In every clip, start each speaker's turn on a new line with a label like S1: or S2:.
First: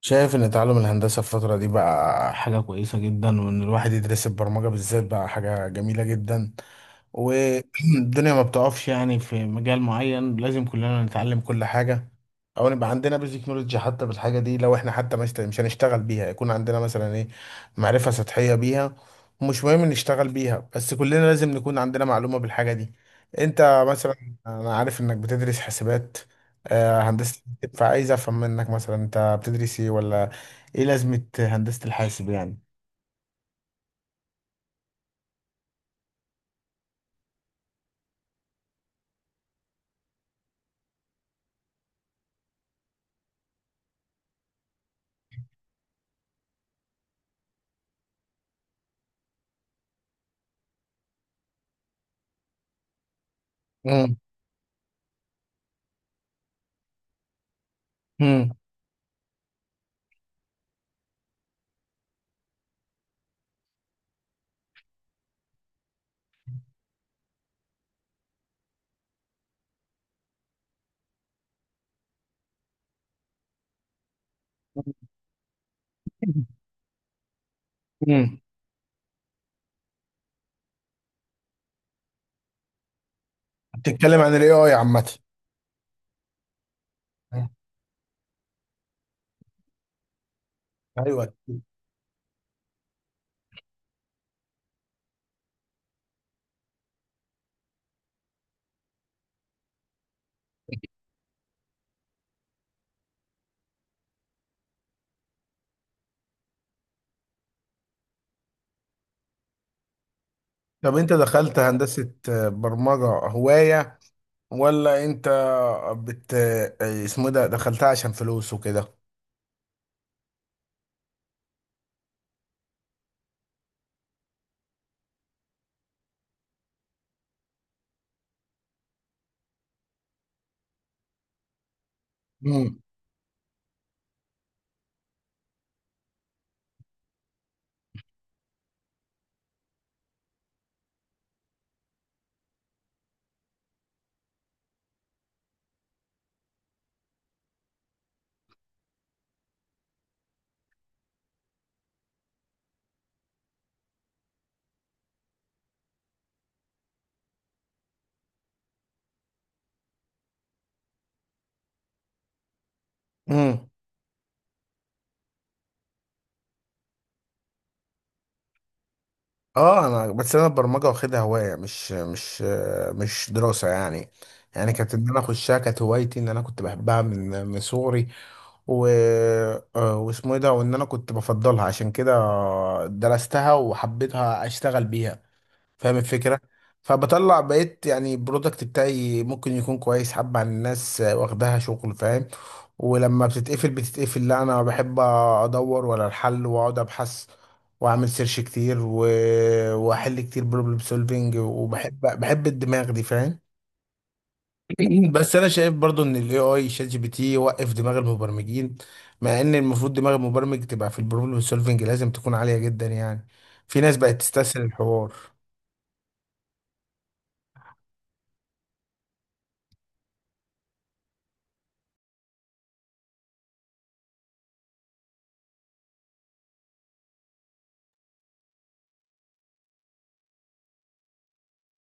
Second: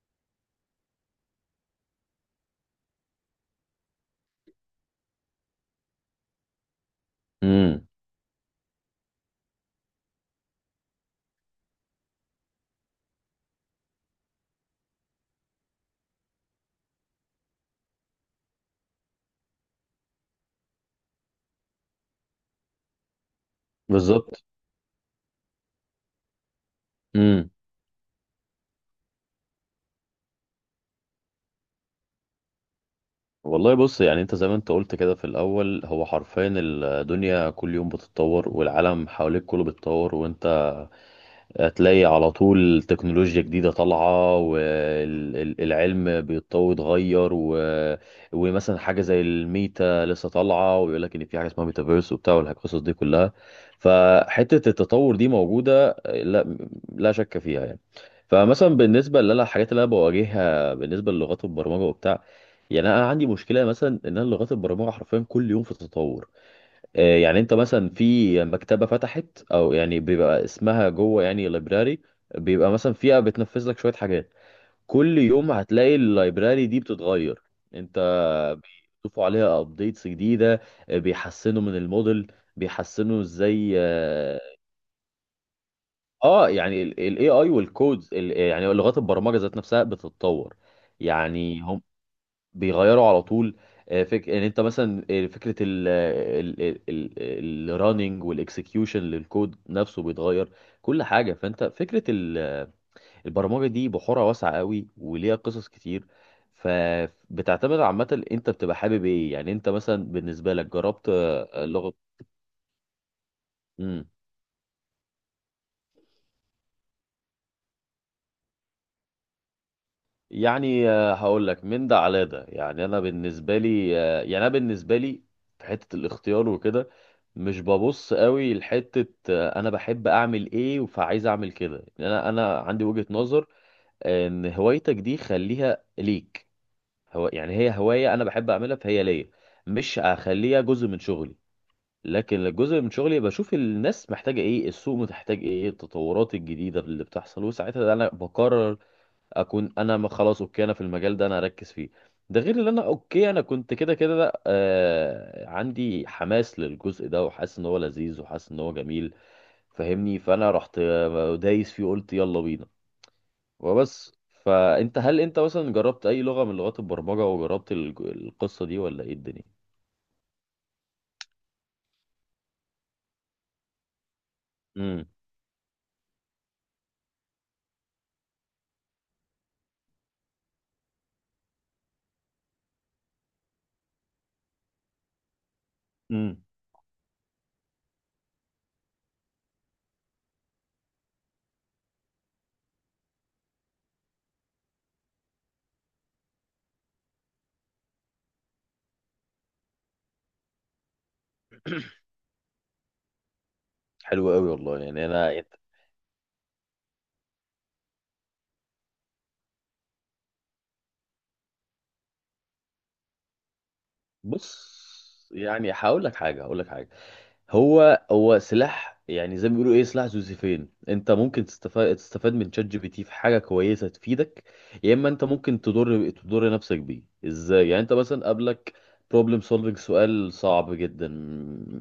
S1: شايف ان تعلم الهندسة الفترة دي بقى حاجة كويسة جدا، وان الواحد يدرس البرمجة بالذات بقى حاجة جميلة جدا.
S2: امم.
S1: والدنيا ما بتقفش، يعني في مجال معين لازم كلنا نتعلم كل حاجة، او نبقى عندنا بيزك نولج حتى بالحاجة دي. لو احنا حتى مش هنشتغل بيها يكون عندنا مثلا ايه، معرفة سطحية بيها. ومش مهم نشتغل بيها، بس كلنا لازم نكون عندنا معلومة بالحاجة دي. انت مثلا،
S2: بالظبط.
S1: انا عارف انك بتدرس حاسبات، هندسة.
S2: امم.
S1: فعايز افهم منك مثلا انت بتدرس ايه، ولا ايه لازمة هندسة الحاسب يعني؟
S2: والله، بص. يعني انت زي ما انت قلت كده في الاول، هو حرفيا الدنيا كل يوم بتتطور، والعالم حواليك كله بيتطور، وانت هتلاقي على طول تكنولوجيا جديدة طالعة، والعلم بيتطور اتغير ومثلا حاجة زي الميتا لسه طالعة، ويقول لك إن في حاجة اسمها ميتافيرس وبتاع والقصص دي كلها.
S1: امم.
S2: فحتة التطور دي موجودة، لا لا شك فيها يعني.
S1: امم.
S2: فمثلا بالنسبة اللي أنا، الحاجات اللي أنا بواجهها بالنسبة للغات البرمجة وبتاع، يعني أنا عندي مشكلة مثلا إن أنا لغات البرمجة حرفيا كل يوم في تطور. يعني انت مثلا في مكتبة فتحت، او يعني بيبقى اسمها جوه يعني لايبراري، بيبقى مثلا فيها بتنفذ لك شوية حاجات. كل يوم هتلاقي اللايبراري دي بتتغير. انت
S1: امم.
S2: بيضيفوا عليها ابديتس جديدة. بيحسنوا من الموديل، بيحسنوا ازاي.
S1: بتتكلم عن
S2: اه.
S1: الاي اي عامة؟
S2: يعني الاي
S1: مم.
S2: اي والكودز، يعني لغات البرمجة ذات نفسها بتتطور.
S1: ايوه.
S2: يعني هم بيغيروا على طول. ان انت مثلا، فكره ال الرننج والاكسكيوشن للكود نفسه بيتغير. كل حاجه. فانت فكره البرمجه دي بحورها واسعه قوي وليها قصص كتير. فبتعتمد عامه، انت بتبقى حابب ايه، يعني انت مثلا بالنسبه لك
S1: طب
S2: جربت
S1: انت دخلت
S2: لغه؟
S1: هندسة، برمجة هواية ولا انت بت اسمه إيه ده، دخلتها عشان فلوس وكده؟
S2: يعني هقول لك من ده على ده، يعني انا بالنسبه لي في حته الاختيار وكده. مش ببص قوي لحته انا بحب اعمل ايه، فعايز اعمل كده. يعني انا
S1: امم.
S2: عندي وجهه نظر ان هوايتك دي خليها ليك. هو يعني هي هوايه انا بحب اعملها فهي ليا، مش هخليها جزء من شغلي. لكن الجزء من شغلي بشوف الناس محتاجه ايه، السوق محتاج ايه، التطورات الجديده اللي بتحصل، وساعتها انا بقرر اكون انا خلاص اوكي انا في المجال ده انا اركز فيه. ده غير ان انا اوكي انا كنت كده كده عندي حماس للجزء ده، وحاسس ان هو لذيذ، وحاسس ان هو جميل، فاهمني. فانا رحت دايس فيه قلت يلا بينا
S1: امم.
S2: وبس. فانت، هل انت مثلا جربت اي لغة من لغات البرمجة وجربت القصة دي ولا ايه الدنيا؟
S1: اه انا بس انا البرمجة واخدها هواية، مش دراسة يعني. يعني كانت
S2: امم.
S1: ان انا اخشها كانت هوايتي، ان انا كنت بحبها من صغري. و... آه، واسمه ايه ده، وان انا كنت بفضلها عشان كده درستها وحبيتها اشتغل بيها، فاهم الفكرة؟
S2: امم.
S1: فبطلع بقيت يعني البرودكت بتاعي ممكن يكون كويس حبة عن الناس واخداها شغل، فاهم؟ ولما بتتقفل لا، انا بحب ادور ولا الحل، واقعد ابحث واعمل سيرش كتير واحل كتير بروبلم سولفينج، وبحب بحب الدماغ دي، فاهم؟
S2: حلو قوي والله، يعني انا.
S1: بس انا شايف برضو ان الاي اي شات جي بي تي يوقف دماغ المبرمجين، مع ان المفروض دماغ المبرمج تبقى في البروبلم سولفنج لازم تكون عاليه جدا يعني. في ناس بقت تستسهل الحوار.
S2: بص. يعني هقول لك حاجة، هقول لك حاجة. هو هو سلاح يعني، زي ما بيقولوا ايه، سلاح ذو سيفين. انت ممكن تستفاد من شات جي بي تي في حاجه كويسه تفيدك، يا اما انت ممكن تضر نفسك بيه. ازاي؟ يعني انت مثلا قابلك بروبلم سولفنج، سؤال صعب جدا،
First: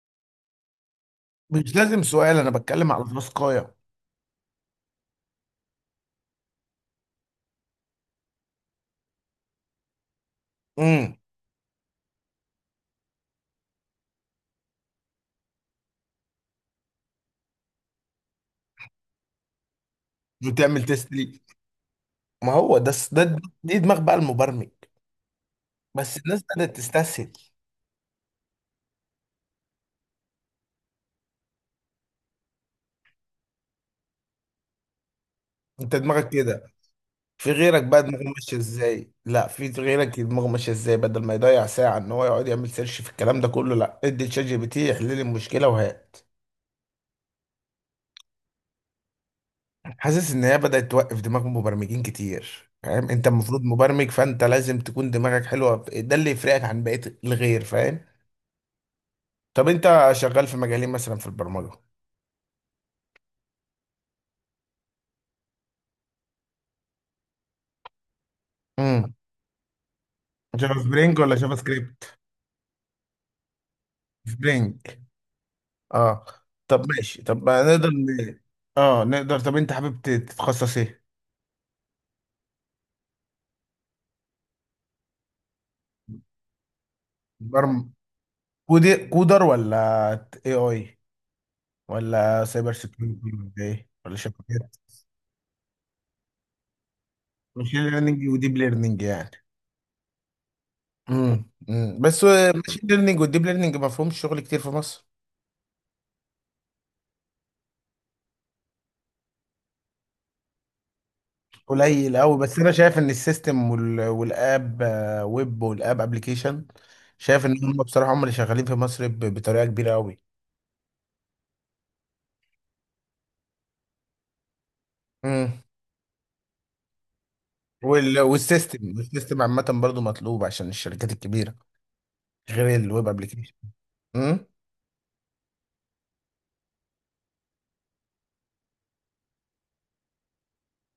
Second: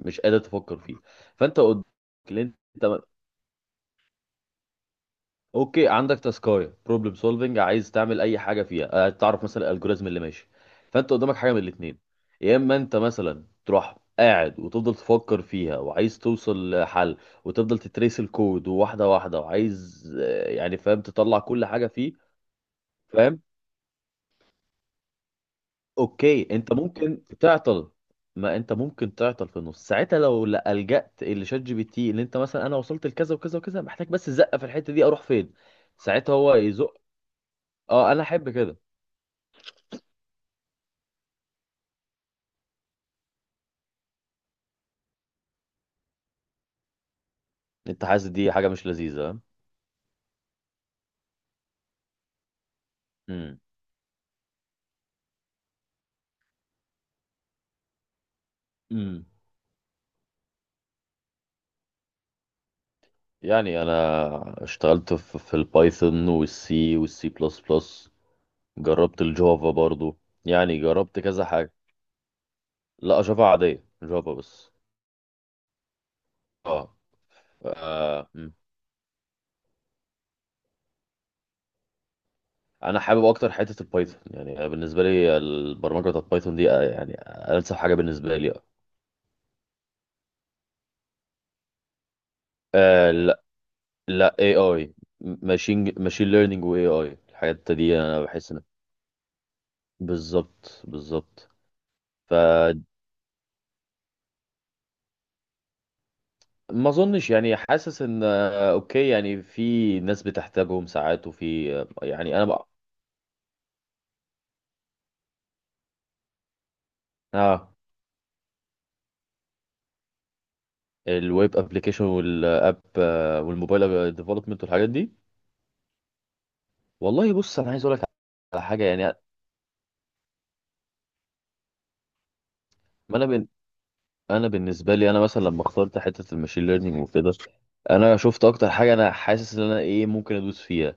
S2: مش قادر تفكر فيه. فانت
S1: مش
S2: قلت
S1: لازم سؤال، انا بتكلم على تاسكايه.
S2: اوكي، عندك تاسكايه بروبلم سولفنج عايز تعمل اي حاجه فيها، تعرف مثلا الالجوريزم اللي ماشي. فانت
S1: امم.
S2: قدامك حاجه من الاثنين، يا اما انت مثلا تروح قاعد وتفضل تفكر فيها وعايز توصل لحل، وتفضل تتريس الكود واحده واحده وعايز يعني
S1: وتعمل
S2: فاهم
S1: تيست ليه؟
S2: تطلع كل حاجه فيه.
S1: ما هو ده ده
S2: فاهم.
S1: دي دماغ بقى المبرمج، بس الناس
S2: اوكي انت
S1: بدأت
S2: ممكن
S1: تستسهل.
S2: تعطل. ما انت ممكن تعطل في النص ساعتها، لو لجأت لشات جي بي تي اللي انت مثلا انا وصلت لكذا وكذا وكذا، محتاج بس زقه في الحته دي، اروح فين؟
S1: انت دماغك
S2: ساعتها هو
S1: كده،
S2: يزق.
S1: في غيرك بقى
S2: اه، انا
S1: دماغه
S2: احب
S1: ماشيه
S2: كده.
S1: ازاي؟ لا في غيرك دماغه ماشيه ازاي، بدل ما يضيع ساعه ان هو يقعد يعمل سيرش في الكلام ده كله، لا ادي لشات جي بي تي يحل لي المشكله وهات.
S2: انت حاسس دي حاجة مش لذيذة؟
S1: حاسس ان هي بدأت توقف دماغ مبرمجين كتير، فاهم؟ انت
S2: امم.
S1: المفروض مبرمج، فانت لازم تكون دماغك حلوة، ده اللي يفرقك عن بقية الغير، فاهم؟
S2: امم.
S1: طب انت شغال في مجالين مثلا في البرمجة؟
S2: يعني انا اشتغلت في البايثون والسي والسي بلس بلس.
S1: امم.
S2: جربت الجافا برضو.
S1: جافا
S2: يعني جربت
S1: سبرينج ولا
S2: كذا
S1: جافا
S2: حاجة.
S1: سكريبت؟
S2: لا، جافا عادية، جافا بس.
S1: سبرينج. اه. طب
S2: اه.
S1: ماشي، طب ما نقدر
S2: آه، مم.
S1: اه نقدر. طب انت حابب تتخصص ايه؟
S2: انا حابب اكتر حتة البايثون، يعني أنا بالنسبة لي البرمجة بتاعت بايثون دي يعني انسب
S1: برم...
S2: حاجة بالنسبة لي.
S1: كودر، ولا اي اي، ولا سايبر
S2: آه
S1: سكيورتي،
S2: لا.
S1: ولا ايه، ولا
S2: لا، اي
S1: شبكات؟
S2: اي. ماشين ليرنينج واي اي، الحاجات
S1: ماشين
S2: دي انا
S1: ليرنينج
S2: بحس
S1: وديب
S2: ان.
S1: ليرنينج يعني؟
S2: بالظبط، بالظبط.
S1: امم. امم. بس ماشين
S2: فدي.
S1: ليرنينج والديب ليرنينج ما فيهمش شغل كتير في مصر،
S2: ما اظنش، يعني حاسس ان اوكي، يعني في ناس بتحتاجهم ساعات، وفي
S1: قليل قوي.
S2: يعني انا
S1: بس
S2: بقى.
S1: انا شايف ان السيستم وال... والاب آه، ويب والاب ابلكيشن، شايف ان هم
S2: اه.
S1: بصراحه هم اللي شغالين في مصر بطريقه كبيره قوي.
S2: الويب ابلكيشن والاب والموبايل ديفلوبمنت والحاجات دي.
S1: امم.
S2: والله بص، انا عايز اقول لك على حاجه.
S1: والسيستم،
S2: يعني
S1: السيستم عامه برضو مطلوب عشان الشركات الكبيره، غير الويب
S2: ما انا
S1: ابلكيشن. امم.
S2: انا بالنسبه لي انا مثلا لما اخترت حته الماشين ليرنينج وكده، انا شفت اكتر حاجه انا حاسس ان انا ايه ممكن ادوس فيها.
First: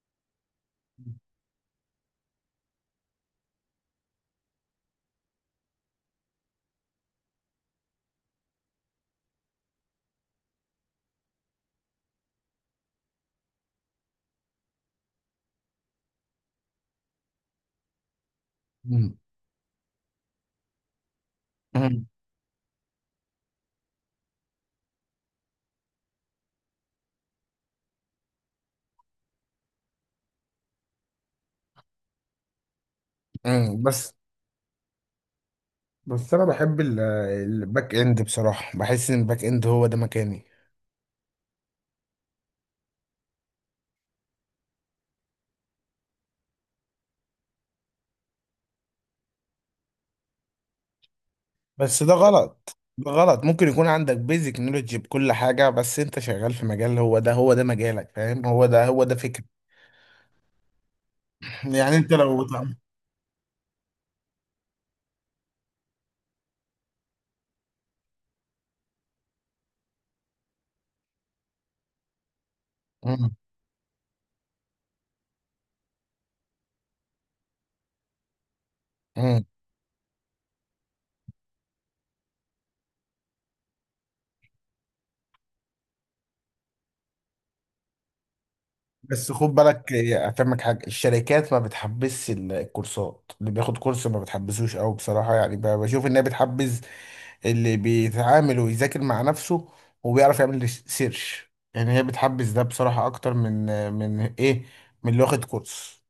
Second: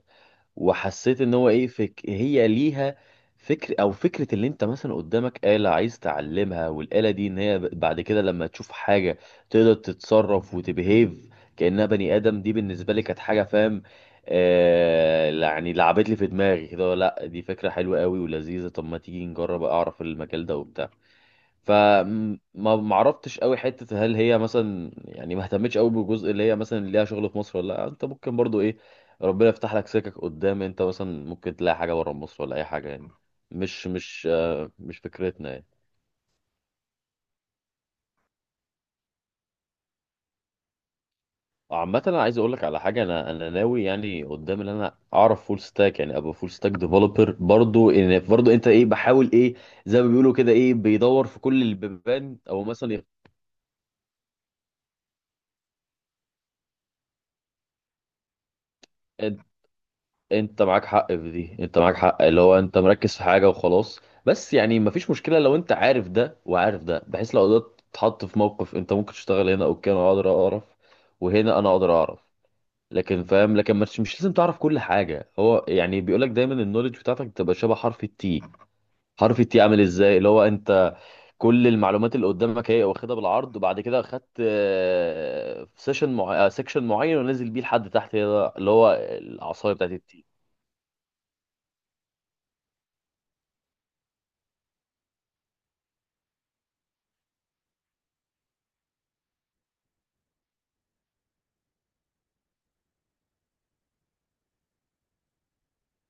S2: وحسيت ان هو ايه، فك هي ليها فكر او فكره، اللي انت مثلا قدامك آلة عايز تعلمها، والاله دي ان هي بعد كده لما تشوف حاجه تقدر تتصرف وتبهيف كانها بني ادم. دي بالنسبه لي كانت حاجه فاهم. يعني لعبت لي في دماغي كده، لا دي فكره حلوه قوي ولذيذه، طب ما
S1: امم.
S2: تيجي نجرب اعرف المجال ده وبتاع.
S1: امم.
S2: فما ما عرفتش قوي حته، هل هي مثلا، يعني ما اهتمتش قوي بالجزء اللي هي مثلا ليها شغل في مصر ولا لا، انت ممكن برضو ايه، ربنا يفتح لك سكك قدام، انت مثلا ممكن تلاقي حاجه بره مصر ولا اي حاجه يعني.
S1: أمم.
S2: مش
S1: بس
S2: مش مش فكرتنا يعني.
S1: بس انا بحب الباك اند بصراحه، بحس ان الباك اند هو ده مكاني.
S2: عامة انا عايز اقول لك على حاجة، انا ناوي يعني قدام ان انا اعرف فول ستاك، يعني ابقى فول ستاك ديفلوبر برضو. ان برضو انت ايه، بحاول ايه زي ما بيقولوا كده، ايه بيدور في كل
S1: بس ده
S2: البيبان او
S1: غلط
S2: مثلا.
S1: ده غلط، ممكن يكون عندك بيزك نولوجي بكل حاجة، بس انت شغال في مجال، هو ده هو ده مجالك، فاهم؟ هو ده هو ده فكرة.
S2: انت معاك حق في دي، انت
S1: يعني
S2: معاك
S1: انت
S2: حق اللي
S1: لو
S2: هو
S1: بتعمل.
S2: انت مركز في حاجه وخلاص. بس يعني مفيش مشكله لو انت عارف ده وعارف ده، بحيث لو قدرت تتحط في موقف انت ممكن تشتغل هنا اوكي انا اقدر اعرف، وهنا انا اقدر اعرف. لكن
S1: مم.
S2: فاهم، لكن مش لازم تعرف كل حاجه. هو يعني بيقول لك دايما النولج بتاعتك تبقى شبه حرف التي. حرف
S1: مم.
S2: التي عامل ازاي، اللي هو انت كل المعلومات اللي قدامك هي واخدها بالعرض، وبعد كده خدت سيكشن معين ونزل بيه لحد تحت. هي ده اللي هو
S1: بس خد
S2: العصايه بتاعت
S1: بالك،
S2: التي.
S1: افهمك حاجة. الشركات ما بتحبس الكورسات، اللي بياخد كورس ما بتحبسوش قوي بصراحة، يعني بشوف انها بتحبس اللي بيتعامل ويذاكر مع نفسه وبيعرف يعمل سيرش، يعني هي بتحبس ده بصراحة اكتر من ايه، من اللي واخد كورس.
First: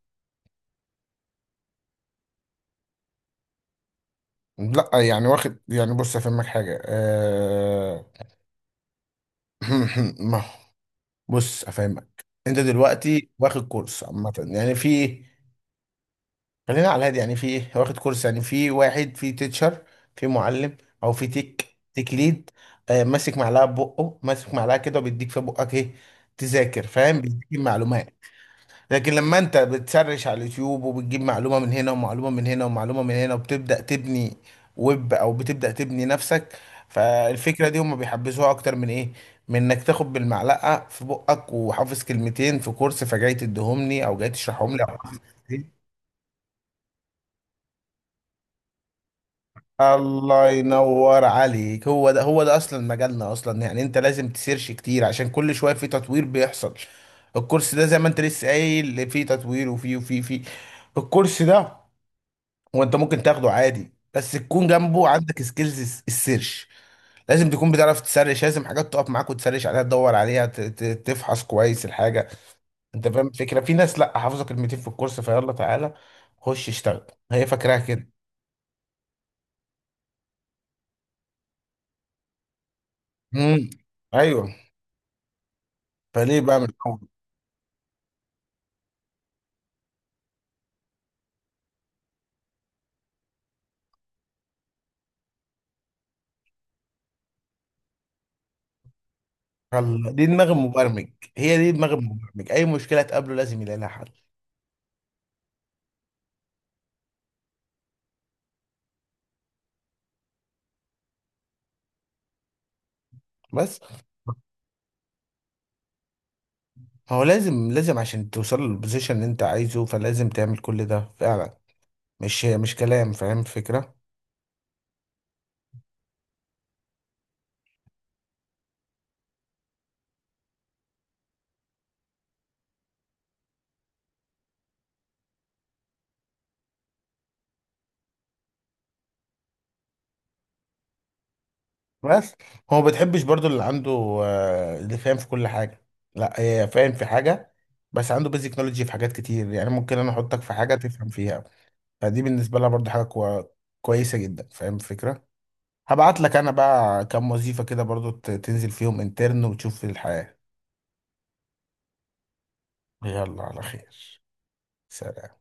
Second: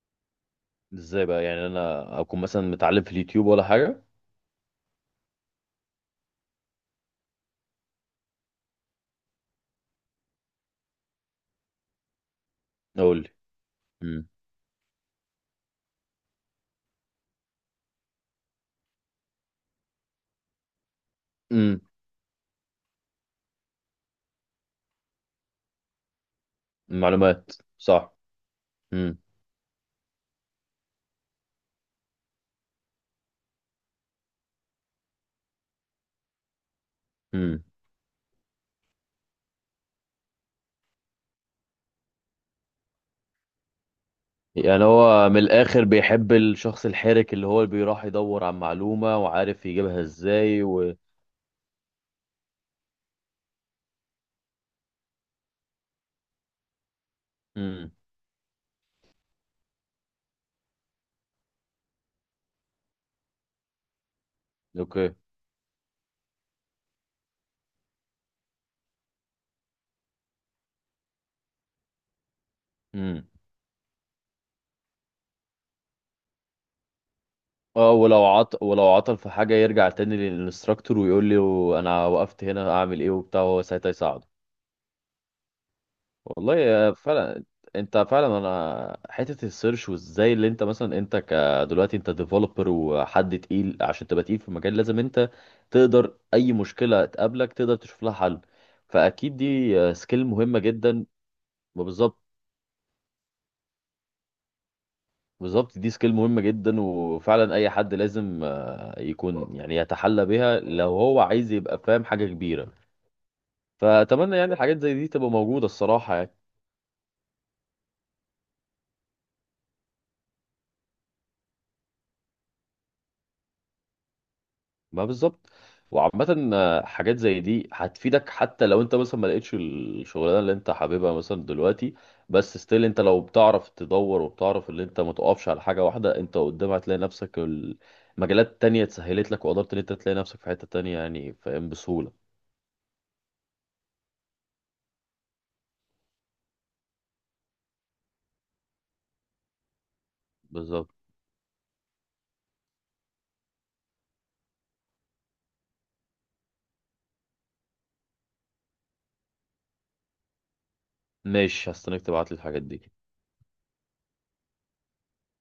S2: ازاي بقى، يعني انا اكون مثلا متعلم في اليوتيوب ولا حاجه؟
S1: لا يعني واخد، يعني بص افهمك حاجه ما بص افهمك، انت
S2: اقول لي.
S1: دلوقتي واخد كورس
S2: امم.
S1: عامه، يعني في، خلينا على الهادي يعني في إيه؟ واخد كورس، يعني في واحد في تيتشر، في معلم، او في تيك
S2: امم.
S1: تيك ليد، ماسك معلقه ببقه، ماسك معلقه كده، وبيديك في بقك ايه، تذاكر، فاهم؟ بيديك
S2: معلومات.
S1: المعلومات.
S2: صح.
S1: لكن
S2: امم.
S1: لما انت بتسرش على اليوتيوب وبتجيب معلومة من هنا، ومعلومة من هنا، ومعلومة من هنا، وبتبدأ تبني ويب، او بتبدأ تبني نفسك،
S2: امم.
S1: فالفكرة دي هم بيحبسوها اكتر من ايه، من انك تاخد بالمعلقة في بقك، وحافظ كلمتين في كورس فجاي تديهمني، او جاي تشرحهم لي،
S2: يعني
S1: او حافظ
S2: هو من
S1: كلمتين.
S2: الاخر بيحب الشخص الحرك، اللي هو اللي بيروح يدور عن معلومه وعارف يجيبها
S1: الله
S2: ازاي
S1: ينور عليك، هو ده هو ده اصلا مجالنا اصلا، يعني انت لازم تسيرش كتير عشان كل شوية في تطوير بيحصل. الكورس ده
S2: امم.
S1: زي ما انت لسه قايل فيه تطوير، وفيه الكورس ده، هو انت ممكن تاخده عادي، بس تكون جنبه
S2: اوكي.
S1: عندك سكيلز السيرش. لازم تكون بتعرف تسرش، لازم حاجات تقف معاك وتسرش عليها، تدور عليها، تفحص كويس الحاجه. انت فاهم
S2: امم.
S1: الفكره؟ في ناس لا حافظه كلمتين في الكورس، فيلا تعالى خش اشتغل، هي فاكراها
S2: اه،
S1: كده.
S2: ولو عط ولو عطل في حاجه يرجع تاني للانستراكتور ويقول لي انا وقفت هنا اعمل ايه وبتاع، هو
S1: امم.
S2: ساعتها يساعده.
S1: ايوه. فليه بقى من
S2: والله
S1: الاول؟
S2: فعلا. انت فعلا، انا حته السيرش وازاي، اللي انت مثلا انت دلوقتي انت ديفلوبر وحد تقيل. عشان تبقى تقيل في المجال لازم انت تقدر اي مشكله تقابلك تقدر تشوف لها حل. فاكيد دي
S1: يلا،
S2: سكيل
S1: دي دماغ
S2: مهمه جدا.
S1: المبرمج، هي دي دماغ
S2: وبالظبط،
S1: المبرمج، اي مشكله تقابله لازم يلاقي لها حل.
S2: بالظبط دي سكيل مهمه جدا، وفعلا اي حد لازم يكون يعني يتحلى بها لو هو عايز يبقى فاهم حاجه كبيره.
S1: بس
S2: فاتمنى يعني الحاجات زي دي تبقى موجوده الصراحه يعني.
S1: هو لازم لازم عشان توصل للبوزيشن اللي انت عايزه، فلازم تعمل كل ده فعلا، مش كلام، فاهم الفكره؟
S2: ما بالظبط. وعامة حاجات زي دي هتفيدك، حتى لو انت مثلا ما لقيتش الشغلانة اللي انت حاببها مثلا دلوقتي. بس ستيل انت لو بتعرف تدور وبتعرف ان انت ما تقفش على حاجة واحدة، انت قدام هتلاقي نفسك المجالات تانية اتسهلت لك، وقدرت ان انت تلاقي نفسك في حتة تانية يعني فاهم بسهولة.
S1: بس هو ما بتحبش برضو اللي عنده اللي فاهم في كل حاجة. لا، هي فاهم في حاجة، بس عنده بيزك نولوجي في حاجات كتير، يعني ممكن انا احطك في حاجة
S2: بالظبط.
S1: تفهم فيها، فدي بالنسبة لها برضو حاجة كويسة جدا، فاهم الفكرة؟ هبعت لك انا بقى كام وظيفة كده برضو تنزل فيهم انترن وتشوف الحياة.
S2: ماشي، هستناك تبعت لي الحاجات دي.
S1: يلا على خير. سلام.